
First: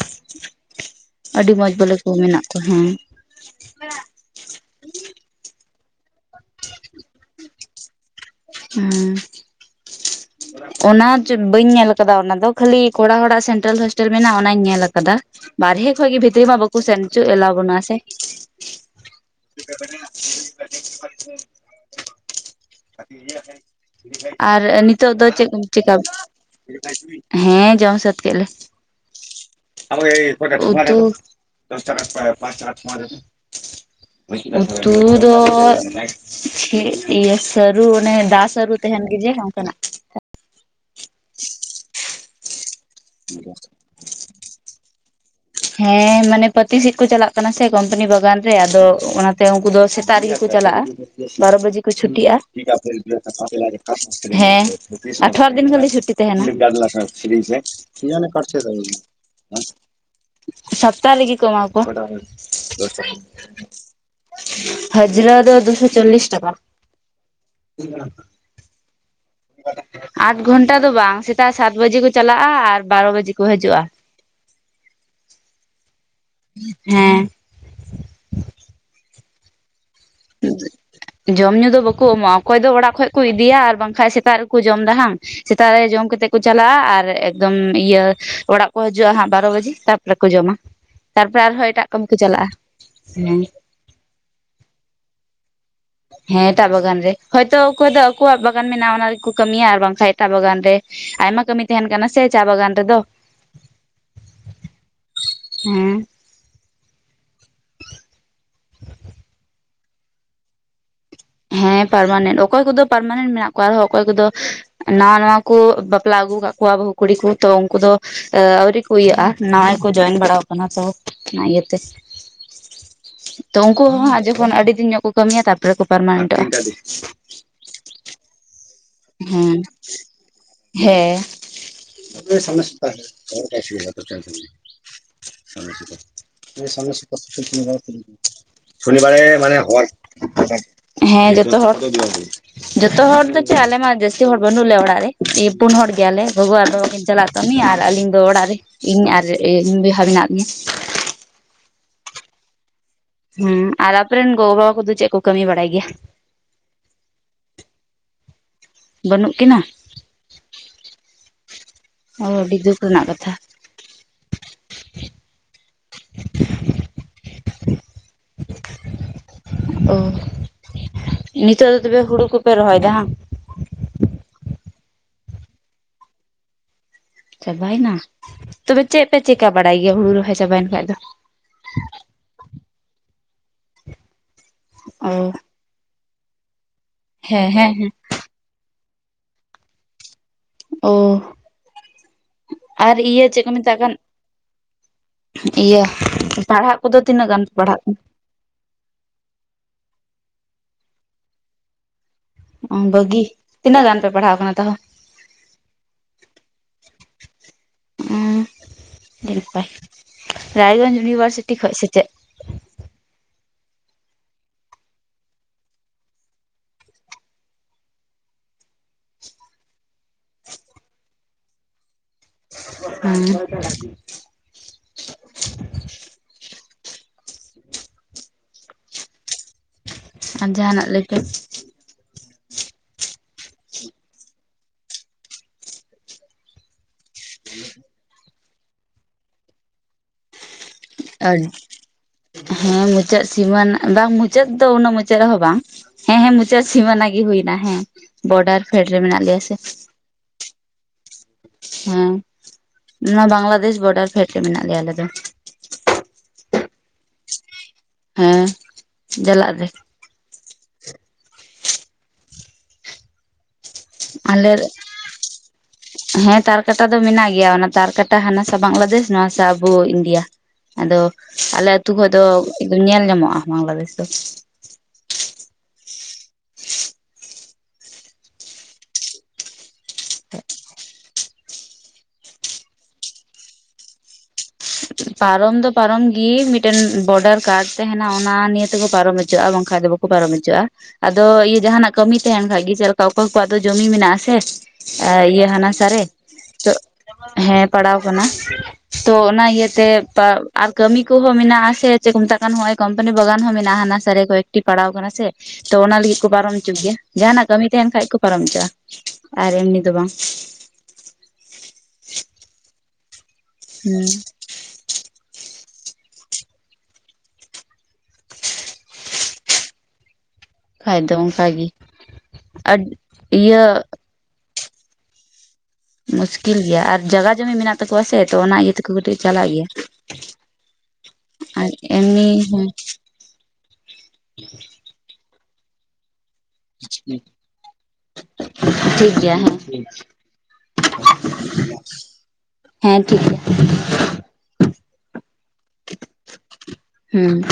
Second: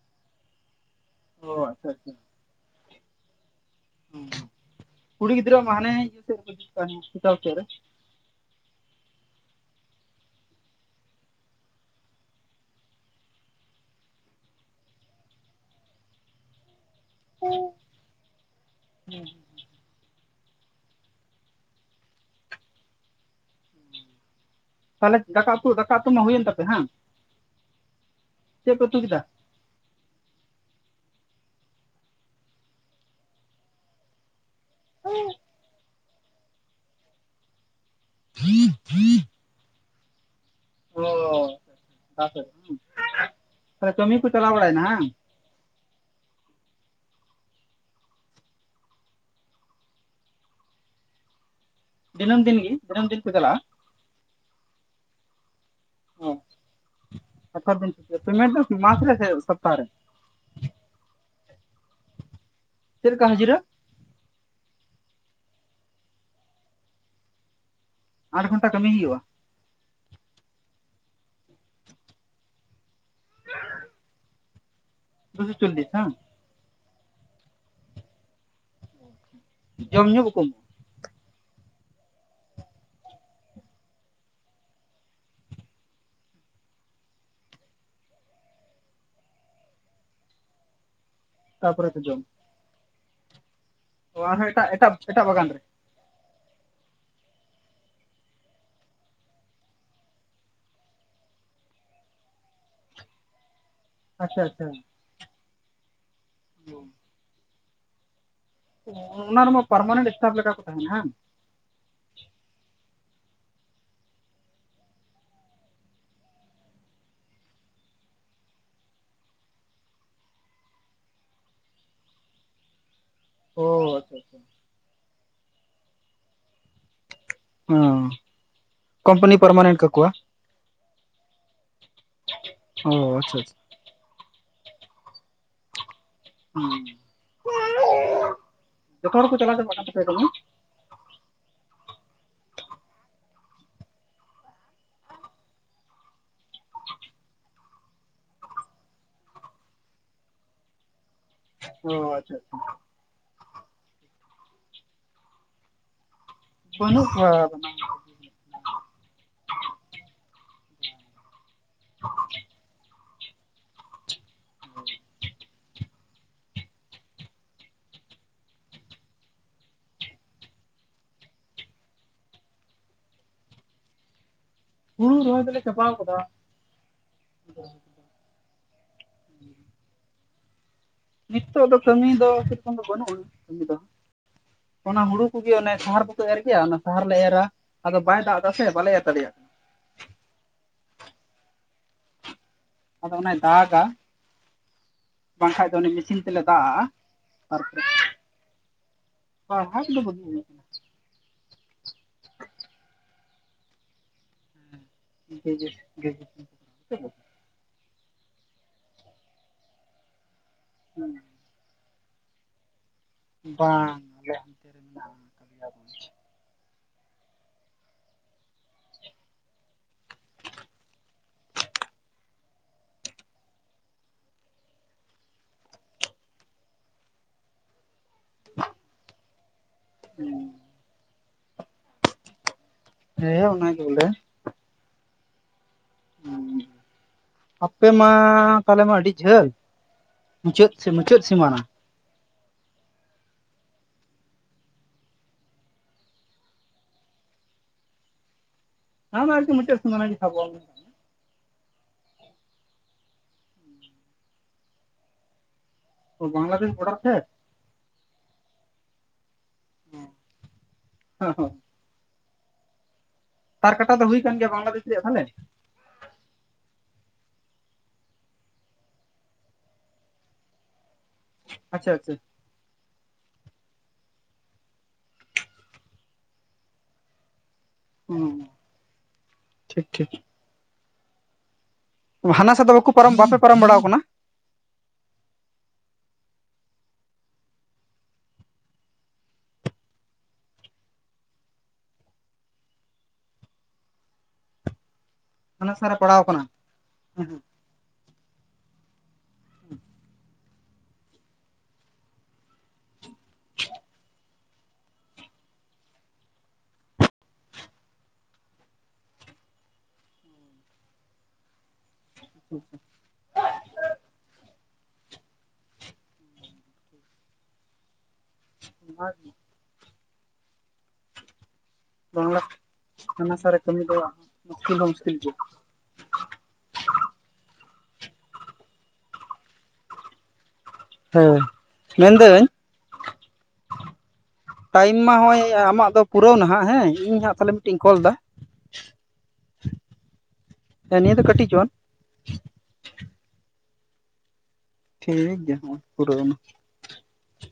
[SPEAKER 1] ᱚ
[SPEAKER 2] ᱟᱹᱰᱤ ᱢᱚᱸᱡᱽ
[SPEAKER 1] ᱟᱪᱪᱷᱟ
[SPEAKER 2] ᱵᱚᱞᱮ ᱠᱚ
[SPEAKER 1] ᱟᱪᱪᱷᱟ
[SPEAKER 2] ᱢᱮᱱᱟᱜ ᱠᱚᱣᱟ ᱦᱮᱸ,
[SPEAKER 1] ᱦ ᱠᱩᱲᱤ ᱜᱤᱫᱽᱨᱟ ᱢᱟ ᱦᱟᱱᱮ ᱤᱭᱟᱹ ᱥᱮ ᱨᱮ ᱡᱩᱛ ᱠᱟᱜ ᱦᱚᱥᱯᱤᱴᱟᱞ ᱥᱮ ᱨᱮ,
[SPEAKER 2] ᱦᱮᱸ᱾ ᱚᱱᱟ ᱵᱟᱹᱧ ᱧᱮᱞ ᱟᱠᱟᱫᱟ ᱚᱱᱟᱫᱚ ᱠᱷᱟᱞᱤ ᱠᱚᱲᱟ ᱦᱚᱲᱟᱜ ᱥᱮᱱᱴᱨᱟᱞ ᱦᱚᱳᱥᱴᱮᱞ ᱢᱮᱱᱟᱜᱼᱟ ᱚᱱᱟᱧ ᱧᱮᱞ ᱟᱠᱟᱫᱟ᱾ ᱵᱟᱨᱦᱮ ᱠᱷᱡ ᱜᱮᱤ ᱵᱷᱤᱛᱨᱤ ᱢᱟ ᱵᱩᱠ ᱥᱮᱱ ᱪᱚᱹᱟ ᱮᱞᱟᱣ ᱵᱚᱱᱩ ᱥᱮ᱾ [unintelligible] ᱟᱨ ᱱᱤᱛᱚᱜ
[SPEAKER 1] ᱛᱟᱦᱚᱞᱮ
[SPEAKER 2] ᱫᱚ ᱪᱮᱫ
[SPEAKER 1] ᱫᱟᱠᱟ
[SPEAKER 2] ᱠᱚ
[SPEAKER 1] ᱩᱛᱩ ᱫᱟᱠᱟ
[SPEAKER 2] ᱪᱮᱠᱟᱯ
[SPEAKER 1] ᱩᱛᱩ ᱢᱟ ᱦᱩᱭᱮᱱ ᱛᱟᱯᱮ ᱵᱟᱝ
[SPEAKER 2] ᱦᱮᱸ ᱡᱚᱢ ᱥᱟᱹᱛ ᱠᱮᱫ ᱞᱮ,
[SPEAKER 1] ᱪᱮᱫ ᱯᱮ ᱩᱛᱩ ᱠᱮᱫᱟ
[SPEAKER 2] ᱩᱛᱩ ᱩᱛᱩ ᱫᱚ ᱢᱤᱫ ᱤᱭᱟᱹ᱾ ᱨᱩ ᱚᱱᱮ ᱫᱟ ᱥᱨᱩ ᱛᱟᱦᱮᱱ ᱜᱮ ᱡᱮ ᱚᱱᱠᱟᱱᱟᱜ᱾
[SPEAKER 1] ᱚ ᱛᱟᱦᱚᱞᱮ ᱠᱟᱹᱢᱤ ᱠᱚ ᱪᱟᱞᱟᱣ ᱵᱟᱲᱟᱭᱱᱟ ᱦᱟᱝ᱾
[SPEAKER 2] ᱦᱮᱸ ᱢᱟᱱᱮ ᱯᱟᱛᱤ ᱥᱮᱫ ᱠᱚ ᱪᱟᱞᱟᱜ ᱠᱟᱱᱟ ᱥᱮ ᱠᱚᱢᱯᱟᱱᱤ ᱵᱟᱜᱟᱱ ᱨᱮ ᱟᱫᱚ ᱚᱱᱟᱛᱮ ᱩᱱᱠᱩ ᱫᱚ ᱥᱮᱛᱟᱜ ᱨᱮᱜᱮ ᱠᱚ ᱪᱟᱞᱟᱜᱼᱟ᱾ ᱵᱟᱨᱚ ᱵᱟᱡᱮ ᱠᱚ ᱪᱷᱩᱴᱤᱜᱼᱟ
[SPEAKER 1] ᱫᱤᱱᱟᱹᱢ ᱫᱤᱱ ᱜᱮ ᱫᱤᱱᱟᱹᱢ ᱫᱤᱱ ᱠᱚ ᱪᱟᱞᱟᱜᱼᱟ
[SPEAKER 2] ᱦᱮᱸ ᱟᱴᱷᱟᱨ ᱫᱤᱱ ᱠᱷᱟᱹᱞᱤ ᱪᱷᱩ ᱪᱷᱩᱴᱤ
[SPEAKER 1] ᱦᱮᱸ
[SPEAKER 2] ᱛᱟᱦᱮᱱᱟ᱾
[SPEAKER 1] ᱟᱴᱷᱟᱨᱚ ᱫᱤᱱ ᱪᱷᱩᱴᱤ ᱯᱮᱢᱮᱱᱴ ᱫᱚ ᱢᱟᱥ ᱨᱮ ᱥᱮ ᱥᱚᱯᱛᱟᱦᱚ ᱨᱮ
[SPEAKER 2] ᱥᱟᱛᱴᱟ ᱨᱮᱜᱮ ᱠᱚ ᱮᱢᱟ ᱟᱠᱚᱣᱟ᱾
[SPEAKER 1] ᱪᱮᱫ ᱞᱮᱠᱟ ᱦᱟᱹᱡᱨᱤ
[SPEAKER 2] ᱦᱟᱡᱽᱨᱟ ᱫᱚ ᱫᱩᱥᱚ ᱪᱚᱞᱤᱥ ᱴᱟᱠᱟ᱾
[SPEAKER 1] ᱵᱟᱨ ᱜᱷᱚᱱᱴᱟ ᱠᱟᱹᱢᱤ ᱦᱩᱭᱩᱜᱼᱟ?
[SPEAKER 2] ᱟᱴ ᱜᱷᱚᱱᱴᱟ ᱫᱚ ᱵᱟᱝ ᱥᱮᱛᱟᱜ ᱥᱟᱛ ᱵᱟᱡᱮ ᱠᱚ ᱪᱟᱞᱟᱜᱼᱟ ᱟᱨ ᱵᱟᱨᱚ ᱵᱟᱡᱮ ᱠᱚ ᱦᱤᱡᱩᱜᱼᱟ᱾
[SPEAKER 1] ᱫᱩᱥᱚ ᱪᱩᱞᱤᱥ ᱵᱟᱝ᱾
[SPEAKER 2] ᱦᱮᱸ᱾
[SPEAKER 1] ᱡᱚᱢ ᱧᱩ ᱵᱟᱠᱚᱢ
[SPEAKER 2] ᱡᱚᱢ ᱧᱩ ᱫᱚ ᱵᱟᱠᱚ ᱮᱢᱚᱜᱼᱟ ᱚᱠᱚᱭ ᱫᱚ ᱚᱲᱟᱜ ᱠᱷᱚᱱᱚᱡ ᱠᱚ ᱤᱫᱤᱭᱟ ᱟᱨ ᱵᱟᱝᱠᱷᱟᱱ ᱥᱮᱛᱟᱜ ᱨᱮᱠᱚ ᱡᱚᱢ ᱫᱟ ᱦᱟᱝ᱾ ᱥᱮᱛᱟᱜ ᱨᱮ ᱡᱚᱢ ᱠᱟᱛᱮᱜ ᱠᱚ ᱪᱟᱞᱟᱜᱼᱟ ᱟᱨ ᱮᱠᱫᱚᱢ ᱤᱭᱟᱹ ᱚᱲᱟᱜ ᱠᱚ ᱦᱤᱡᱩᱜᱼᱟ ᱦᱜ ᱵᱟᱨᱚ ᱵᱟᱡᱮ ᱛᱟᱯᱚᱨᱮ ᱠᱚ ᱡᱚᱢᱟ᱾ ᱛᱟᱨᱯᱚᱨᱮ ᱟᱨᱦᱚᱸ ᱮᱴᱟᱜ
[SPEAKER 1] ᱛᱟᱯᱚᱨᱮ ᱛᱚ
[SPEAKER 2] ᱠᱟᱹᱢᱤ ᱠᱚ ᱪᱟᱞᱟᱜᱼᱟ ᱦᱮᱸ,
[SPEAKER 1] ᱚᱦᱚᱸ ᱮᱴᱟᱜ ᱮᱴᱟᱜ ᱮᱴᱟᱜ ᱵᱟᱜᱟᱱ ᱨᱮ?
[SPEAKER 2] ᱦᱮᱸ ᱮᱴᱟᱜ ᱵᱟᱜᱟᱱ ᱨᱮ ᱦᱚᱳᱭᱛᱳ ᱚᱠᱚᱭ ᱫᱚ ᱟᱠᱚᱣᱟᱜ ᱵᱟᱜᱟᱱ ᱢᱮᱱᱟᱜᱼᱟ ᱚᱱᱟ ᱨᱮᱠᱚ ᱠᱟᱹᱢᱤᱭᱟ ᱟᱨ ᱵᱟᱝᱠᱷᱟᱱ ᱮᱴᱟᱜ ᱵᱟᱜᱟᱱ ᱨᱮ᱾ ᱟᱭᱢᱟ ᱠᱟᱹᱢᱤ ᱛᱟᱦᱮᱱ ᱠᱟᱱᱟ ᱥᱮ ᱪᱟ ᱵᱟᱜᱟᱱ ᱨᱮᱫᱚ᱾
[SPEAKER 1] ᱟᱪᱷᱟ ᱟᱪᱷᱟ᱾
[SPEAKER 2] ᱦᱩ᱾
[SPEAKER 1] ᱦᱩᱸ᱾ ᱚᱱᱟ ᱨᱮᱢᱟ ᱯᱟᱨᱢᱟᱱᱮᱱᱴ ᱥᱴᱟᱯ ᱞᱮᱠᱟ ᱠᱚ ᱛᱟᱦᱮᱱᱟ ᱦᱮᱸ?
[SPEAKER 2] ᱦᱮᱸ ᱯᱟᱨᱢᱟᱱᱮᱱᱴ ᱚᱠᱚᱭ ᱠᱚᱫᱚ ᱯᱟᱨᱢᱟᱱᱮᱱᱴ ᱢᱮᱱᱟᱜ ᱠᱚᱣᱟ ᱟᱨᱦᱚᱸ ᱚᱠᱚᱭ ᱠᱚᱫᱚ ᱱᱟᱶᱟ ᱱᱟᱶᱟᱠᱩ ᱵᱟᱯᱞᱟ ᱟᱹᱜᱩ ᱟᱠᱟᱫ ᱠᱚᱣᱟ ᱵᱟᱹᱦᱩ ᱠᱩᱲᱤ ᱠᱚ ᱛᱚ ᱩᱱᱠᱩ ᱫᱚ ᱟᱹᱣᱨᱤ ᱦᱩᱭᱩᱜᱟᱹᱜᱼᱟ ᱱᱟᱣᱟᱭ ᱠᱚ ᱡᱚᱭᱮᱱ ᱵᱟᱲᱟᱟᱣ ᱠᱟᱱᱟ ᱛᱚ ᱚᱱᱟ ᱤᱭᱟᱹᱛᱮ ᱛᱚ
[SPEAKER 1] ᱚ
[SPEAKER 2] ᱩᱱᱠᱩ ᱦᱚᱸ
[SPEAKER 1] ᱟᱪᱪᱷᱟ
[SPEAKER 2] ᱦᱟᱜ
[SPEAKER 1] ᱟᱪᱪᱷᱟ
[SPEAKER 2] ᱡᱚᱠᱷᱚᱱ ᱟᱹᱰᱤ ᱫᱤᱱ ᱧᱚᱜ ᱠᱚ ᱠᱟᱹᱢᱤᱭᱟ ᱛᱟᱨᱯᱚᱨᱮ ᱠᱚ ᱯᱟᱨᱢᱟᱱᱮᱱᱴᱚᱜᱼᱟ᱾
[SPEAKER 1] ᱚ
[SPEAKER 2] ᱦᱮᱸ ᱦᱮᱸ [inaudible] [unintelligible] [unintelligible]
[SPEAKER 1] ᱚ ᱟᱪᱪᱷᱟ ᱟᱪᱪᱷᱟ ᱦᱮᱸ ᱡᱚᱛᱚ ᱦᱚᱲ ᱠᱚ ᱪᱟᱞᱟᱣ ᱪᱟᱵᱟᱜ ᱠᱟᱱ ᱛᱟᱯᱮᱭᱟ ᱠᱟᱹᱢᱤ
[SPEAKER 2] ᱦᱮᱸ ᱡᱚᱛᱚᱚᱲ ᱡᱚᱛᱚ ᱦᱚᱲ ᱫᱚ ᱟᱞᱮᱢᱟ ᱡᱟᱹᱥᱛᱤ ᱦᱚᱲ ᱵᱟᱹᱱᱩᱜ ᱟ ᱞᱮ ᱚᱲᱟᱜ ᱨᱮ ᱯᱩᱱ ᱦᱚᱲ ᱜᱮᱭᱟᱞᱮ ᱜᱚᱜᱚ ᱦᱚᱲ ᱫᱚ ᱵᱟᱠᱤᱱ ᱪᱟᱞᱟᱜ ᱠᱟᱹᱢᱤ ᱟᱨ ᱟᱹᱞᱤᱧ ᱫᱚ ᱚᱲᱟᱜ ᱨᱮ᱾ ᱤᱧ ᱟᱨ ᱤᱧ ᱵᱚᱭᱦᱟ ᱢᱮᱱᱟᱜ ᱞᱤᱧᱟᱹ᱾
[SPEAKER 1] ᱚ ᱟᱪᱪᱷᱟ ᱟᱪᱪᱷᱟ᱾
[SPEAKER 2] ᱦᱮᱸ ᱟᱨ ᱟᱯᱚᱨ ᱨᱮᱱ ᱜᱚᱜᱚ ᱵᱟᱵᱟ ᱠᱚᱫᱚ ᱪᱮᱫ ᱠᱚ ᱠᱟᱹᱢᱤ ᱵᱟᱲᱟᱭ ᱜᱮᱭᱟ?
[SPEAKER 1] ᱵᱚᱱᱩᱜ ᱠᱚᱣᱟ ᱾
[SPEAKER 2] ᱵᱟᱹᱱᱩᱜ ᱠᱤᱱᱟ? ᱚ ᱟᱹᱰᱤ ᱫᱩᱠ ᱨᱮᱱᱟᱜ ᱠᱟᱛᱷᱟ᱾
[SPEAKER 1] [unintelligible]
[SPEAKER 2] ᱚ ᱱᱤᱛᱚᱜ ᱫᱚ ᱛᱚᱵᱮ ᱦᱩᱲᱩ ᱠᱚᱯᱮ ᱨᱚᱦᱚᱭ ᱮᱫᱟ ᱦᱟᱝ?
[SPEAKER 1] ᱦᱩᱲᱩ ᱨᱚᱦᱚᱭ ᱫᱚᱞᱮ ᱪᱟᱯᱟᱣ ᱟᱠᱟᱫᱟ᱾
[SPEAKER 2] ᱪᱟᱵᱟᱭᱮᱱᱟ? ᱛᱚᱵᱮ ᱪᱮᱫ ᱯᱮ ᱪᱮᱠᱟ ᱵᱟᱲᱟᱭ ᱜᱮᱭᱟ ᱦᱩᱲᱩ ᱨᱚᱦᱚᱭ ᱪᱟᱵᱟᱭᱮᱱ ᱠᱷᱟᱡ ᱫᱚ?
[SPEAKER 1] ᱱᱤᱛᱚᱜ ᱫᱚ ᱠᱟᱹᱢᱤ ᱫᱚ ᱪᱮᱫᱠᱷᱚᱢ ᱫᱚ ᱵᱟᱹᱱᱩᱜᱼᱟ ᱠᱟᱹᱢᱤ ᱫᱚ ᱚᱱᱟ
[SPEAKER 2] ᱚ
[SPEAKER 1] ᱦᱩᱲᱩ ᱠᱚᱜᱮ ᱚᱱᱮ ᱥᱟᱦᱟᱨ ᱫᱚ ᱮᱨ ᱜᱮᱭᱟ ᱚᱱᱟ ᱥᱟᱦᱟᱨ ᱞᱮ ᱮᱨᱟ
[SPEAKER 2] ᱦᱮᱸ ᱦᱮᱸ ᱦᱮᱸ
[SPEAKER 1] ᱟᱫᱚ ᱵᱟᱭ ᱫᱟᱜ ᱮᱫᱟ ᱥᱮ ᱵᱟᱞᱮ ᱮᱨ ᱫᱟᱲᱮᱭᱟᱜᱼᱟ᱾
[SPEAKER 2] ᱚ ᱟᱨ
[SPEAKER 1] ᱟᱫᱚ
[SPEAKER 2] ᱤᱭᱟᱹ
[SPEAKER 1] ᱚᱱᱟᱭ
[SPEAKER 2] ᱪᱮᱫ ᱠᱚ ᱢᱮᱛᱟᱜ ᱠᱟᱱ?
[SPEAKER 1] ᱵᱟᱝᱠᱟᱱᱡ ᱫᱚ
[SPEAKER 2] ᱤᱭᱟᱹ
[SPEAKER 1] ᱚᱱᱮ ᱢᱮᱥᱤᱱ ᱛᱮᱞᱮ ᱫᱟᱜ
[SPEAKER 2] ᱯᱟᱲᱦᱟᱜ
[SPEAKER 1] ᱟᱜᱼᱟ
[SPEAKER 2] ᱠᱚᱫᱚ ᱛᱤᱱᱟᱹᱜ ᱜᱟᱱ ᱯᱮ ᱯᱟᱲᱦᱟᱜ
[SPEAKER 1] ᱛᱟᱨᱯᱚᱨᱮ ᱯᱟᱲᱦᱟᱹᱣ ᱠᱚᱫᱚ ᱵᱟᱹᱜᱤ ᱦᱩᱭ ᱠᱟᱱᱟ᱾
[SPEAKER 2] ᱵᱷᱟᱹᱜᱤ? ᱛᱤᱱᱟᱹᱜ ᱜᱟᱱ ᱯᱮ ᱯᱟᱲᱦᱟᱹᱣ ᱟᱠᱟᱱᱟ ᱛᱟᱦᱚᱞᱮ?
[SPEAKER 1] ᱜᱨᱮᱡᱩ ᱜᱨᱮᱡᱩᱭᱮᱥᱚᱱ᱾
[SPEAKER 2] ᱮᱸ ᱟᱹᱰᱤ ᱱᱟᱯᱟᱭ ᱨᱟᱭᱜᱚᱸᱡᱽ ᱤᱭᱩᱱᱤᱵᱷᱟᱨᱥᱤᱴᱤ ᱠᱷᱚᱱ ᱥᱮ ᱪᱮᱫ?
[SPEAKER 1] ᱵᱟᱝ᱾ ᱟᱞᱮ ᱦᱟᱱᱛᱮ ᱨᱮ ᱢᱮᱱᱟᱜᱼᱟ ᱠᱟᱞᱤᱭᱟᱜᱚᱸᱡᱽ
[SPEAKER 2] ᱟᱨ
[SPEAKER 1] [unintelligible]
[SPEAKER 2] ᱟᱨ ᱡᱟᱦᱟᱱᱟᱜ ᱞᱟᱹᱭ ᱯᱮ?
[SPEAKER 1] ᱦᱮᱸ ᱚᱱᱟᱜᱮ ᱵᱚᱞᱮ᱾ ᱟᱯᱮ ᱢᱟ ᱛᱟᱦᱚᱞᱮ ᱢᱟ ᱟᱹᱰᱤ ᱡᱷᱟᱹᱞ ᱢᱩᱪᱟᱹᱫ ᱢᱩᱪᱟᱹᱫ ᱥᱤᱢᱟᱱᱟ᱾
[SPEAKER 2] ᱦᱮᱸ ᱢᱩᱪᱟᱹᱫ ᱥᱤᱢᱟᱱᱟ ᱵᱟᱝ ᱢᱩᱪᱟᱹᱫ ᱫᱚ ᱩᱱᱟᱹᱜ ᱢᱩᱪᱟᱹᱫ ᱨᱮᱦᱚᱸ ᱵᱟᱝ? ᱦᱮᱸ ᱦᱮᱸ ᱢᱩᱚᱪᱟᱹᱫ ᱥᱤᱢᱟᱟᱱᱟ ᱜᱮ ᱦᱩᱭᱮᱱᱟ ᱦᱮᱸ ᱵᱚᱰᱟᱨ ᱯᱷᱮᱰ ᱨᱮ ᱢᱮᱱᱟᱜ
[SPEAKER 1] ᱟᱢ
[SPEAKER 2] ᱞᱮᱭᱟ ᱥᱮ᱾
[SPEAKER 1] [inaudible]
[SPEAKER 2] ᱦᱮᱸ ᱱᱚᱣᱟ ᱵᱟᱝᱠᱟᱫᱥ ᱵᱚᱨᱰᱟᱨ ᱯᱷᱮᱰ ᱨᱮ ᱢᱮᱱᱟᱜ ᱞᱮᱭᱟ ᱟᱞᱮ ᱫᱚ᱾
[SPEAKER 1] ᱚ ᱵᱟᱝᱞᱟᱫᱮᱥ ᱰᱟᱨᱰᱟᱨ ᱯᱷᱮᱰ?
[SPEAKER 2] ᱦᱮ ᱡᱟᱞᱟᱜ ᱨᱮ᱾
[SPEAKER 1] ᱚᱦᱚ ᱾ ᱛᱟᱨ ᱠᱟᱴᱟ ᱫᱚ ᱦᱩᱭ ᱠᱟᱱ ᱜᱮᱭᱟ
[SPEAKER 2] ᱟᱞᱮ
[SPEAKER 1] ᱵᱟᱝᱞᱟᱫᱮᱥ ᱨᱮᱭᱟᱜ ᱛᱟᱦᱚᱞᱮ
[SPEAKER 2] ᱦᱮᱸ ᱛᱟᱨᱠᱟᱴᱟ ᱫᱚ ᱢᱮᱱᱟᱜ ᱜᱮᱭᱟ ᱚᱱᱟ ᱛᱟᱨᱠᱟᱴᱟ ᱦᱟᱱᱟᱥᱟ ᱵᱟᱝᱞᱟᱫᱮᱥ ᱱᱚᱣᱟᱥᱟ ᱟᱵᱚ ᱤᱱᱰᱤᱭᱟ᱾ ᱟᱫᱚ ᱟᱞᱮ ᱟᱹᱛᱩ
[SPEAKER 1] ᱟᱪᱪᱷᱟ
[SPEAKER 2] ᱠᱷᱚᱱ
[SPEAKER 1] ᱟᱪᱪᱷᱟ
[SPEAKER 2] ᱫᱚ ᱮᱠᱫᱚᱢ ᱧᱮᱞ ᱧᱟᱢᱚᱜᱼᱟ ᱵᱟᱝᱞᱟᱫᱮᱥ ᱫᱚ᱾
[SPEAKER 1] ᱦᱩ ᱸ ᱦᱩᱸ ᱴᱷᱤᱠ ᱴᱷᱤᱠ ᱾
[SPEAKER 2] [unintelligible]
[SPEAKER 1] ᱦᱟᱱᱟ ᱥᱟ ᱫᱚ ᱵᱟᱠᱚ ᱯᱟᱨᱚᱢ ᱵᱟᱯᱮ ᱯᱟᱨᱚᱢ ᱵᱟᱲᱟ ᱟᱠᱟᱱᱟ?
[SPEAKER 2] ᱯᱟᱨᱚᱢ ᱫᱚ ᱯᱟᱨᱚᱢᱜᱤ ᱢᱤᱫᱴᱮᱱ ᱵᱚᱰᱟᱨ ᱠᱟᱨᱰ ᱛᱟᱦᱮᱱᱟ ᱚᱱᱟ ᱱᱤᱭᱟᱹ ᱛᱮᱠᱚ ᱯᱟᱨᱚᱢ ᱦᱚᱪᱚᱜᱼᱟ ᱵᱟᱝᱠᱟᱱ ᱫᱚ ᱵᱟᱠ ᱠᱚ ᱯᱟᱨᱚᱢ ᱦᱚᱪᱚᱜᱼᱟ᱾ ᱟᱫᱚ ᱤᱭᱟᱹ ᱡᱟᱦᱱᱟᱜ ᱠᱟᱹᱢᱤ ᱛᱟᱦᱮᱱ ᱠᱷᱟᱡ ᱜᱮ ᱪᱮᱫ ᱞᱮᱠᱟ ᱚᱠᱚᱭ ᱠᱚᱣᱟᱜ ᱫᱚ ᱢᱮᱱᱟᱜ-ᱟ ᱥᱮ᱾ ᱟ ᱤᱭᱟᱹ ᱦᱟᱱᱟ
[SPEAKER 1] ᱥᱟ ᱨᱮ
[SPEAKER 2] ᱥᱟᱨᱮ
[SPEAKER 1] ᱯᱟᱲᱟᱣ ᱠᱟᱱᱟ
[SPEAKER 2] ᱛᱚ ᱦᱮᱸ ᱯᱟᱲᱟᱣ ᱠᱟᱱᱟ ᱛᱚ ᱚᱱᱟ ᱤᱭᱟᱹᱛᱮ ᱟᱨ ᱠᱟᱹᱢᱤ ᱠᱚᱦᱚᱸ ᱢᱮᱱᱟᱜᱼᱟ ᱥᱮ, ᱪᱮᱫ ᱠᱚ ᱢᱮᱛᱟᱜ ᱠᱟᱱᱟ ᱦᱚᱸᱜ-ᱚᱭ ᱠᱢᱯᱟᱱᱤ ᱵᱟᱜᱟᱱ ᱦᱚᱸ ᱢᱮᱱᱟᱜᱼᱟ ᱦᱟᱱᱟ ᱥᱟᱨᱮ ᱠᱚᱭᱮᱠᱴᱤ ᱯᱟᱲᱟᱣ ᱠᱟᱱᱟ ᱥᱮ᱾ ᱛᱚ ᱚᱱᱟ ᱞᱟᱹᱜᱤᱫ ᱠᱚ ᱯᱟᱨᱚᱢ ᱦᱚᱪᱚᱜ ᱜᱮᱭᱟ ᱡᱟᱦᱟᱱᱟᱜ ᱠᱟᱹᱢᱤ ᱛᱟᱦᱮᱸᱱ ᱠᱷᱟᱡ ᱠᱚ ᱯᱟᱨᱚᱢ ᱦᱚᱪᱚ-ᱟ᱾ ᱟᱨ ᱮᱢᱱᱤ ᱫᱚ ᱵᱟᱝ᱾
[SPEAKER 1] [unintelligible]
[SPEAKER 2] ᱦᱩᱸ᱾
[SPEAKER 1] [unintelligible]
[SPEAKER 2] ᱠᱷᱟᱡ ᱫᱚ ᱚᱝᱠᱟ ᱜᱤ᱾
[SPEAKER 1] ᱵᱟᱝᱞᱟ ᱦᱟᱱᱟ ᱥᱟᱨᱮ ᱠᱟᱹᱢᱤ ᱫᱚ ᱢᱩᱥᱠᱤᱞ ᱦᱚᱸ ᱢᱩᱥᱠᱤᱞ ᱜᱮᱭᱟ᱾
[SPEAKER 2] ᱢᱩᱥᱠᱤᱞ ᱜᱮᱭᱟ ᱟᱨ ᱡᱟᱭᱜᱟ ᱡᱚᱢᱤ ᱢᱮᱱᱟᱜ ᱛᱟᱠᱚᱣᱟ ᱥᱮ ᱛᱚ ᱚᱱᱟ ᱤᱭᱟᱹ ᱛᱮᱠᱚ ᱠᱟᱹᱴᱤᱡ ᱪᱟᱞᱟᱜ ᱜᱮᱭᱟ᱾
[SPEAKER 1] ᱦᱮᱸ
[SPEAKER 2] ᱟᱡ ᱮᱢᱱᱤ
[SPEAKER 1] ᱢᱮᱱᱫᱟᱹᱧ
[SPEAKER 2] ᱦᱩᱸ᱾
[SPEAKER 1] ᱴᱟᱭᱤᱢ ᱢᱟ ᱦᱚᱸᱜ-ᱚᱭ ᱟᱢᱟᱜ ᱫᱚ ᱯᱩᱨᱟᱹᱣ ᱱᱟ ᱦᱟᱸᱜ᱾ ᱦᱮᱸ ᱤᱧ ᱦᱟᱸᱜ ᱛᱟᱞᱦᱮ ᱢᱤᱫᱴᱤᱤᱧ ᱠᱚᱞᱫᱟ᱾
[SPEAKER 2] ᱴᱷᱤᱠ ᱜᱮᱭᱟ ᱦᱮᱸ
[SPEAKER 1] ᱦᱮᱸ ᱱᱤᱭᱟᱹ ᱫᱚ ᱠᱟᱹᱴᱤ ᱪᱚᱣᱟᱱ᱾
[SPEAKER 2] ᱦᱮᱸ ᱴᱷᱤᱠ ᱜᱮᱭᱟ᱾
[SPEAKER 1] ᱴᱷᱤᱠ ᱜᱮᱭᱟ ᱦᱚᱸᱜ-ᱚᱭ ᱯᱩᱨᱟᱹᱣ ᱮᱱᱟ᱾
[SPEAKER 2] ᱦᱩᱸ᱾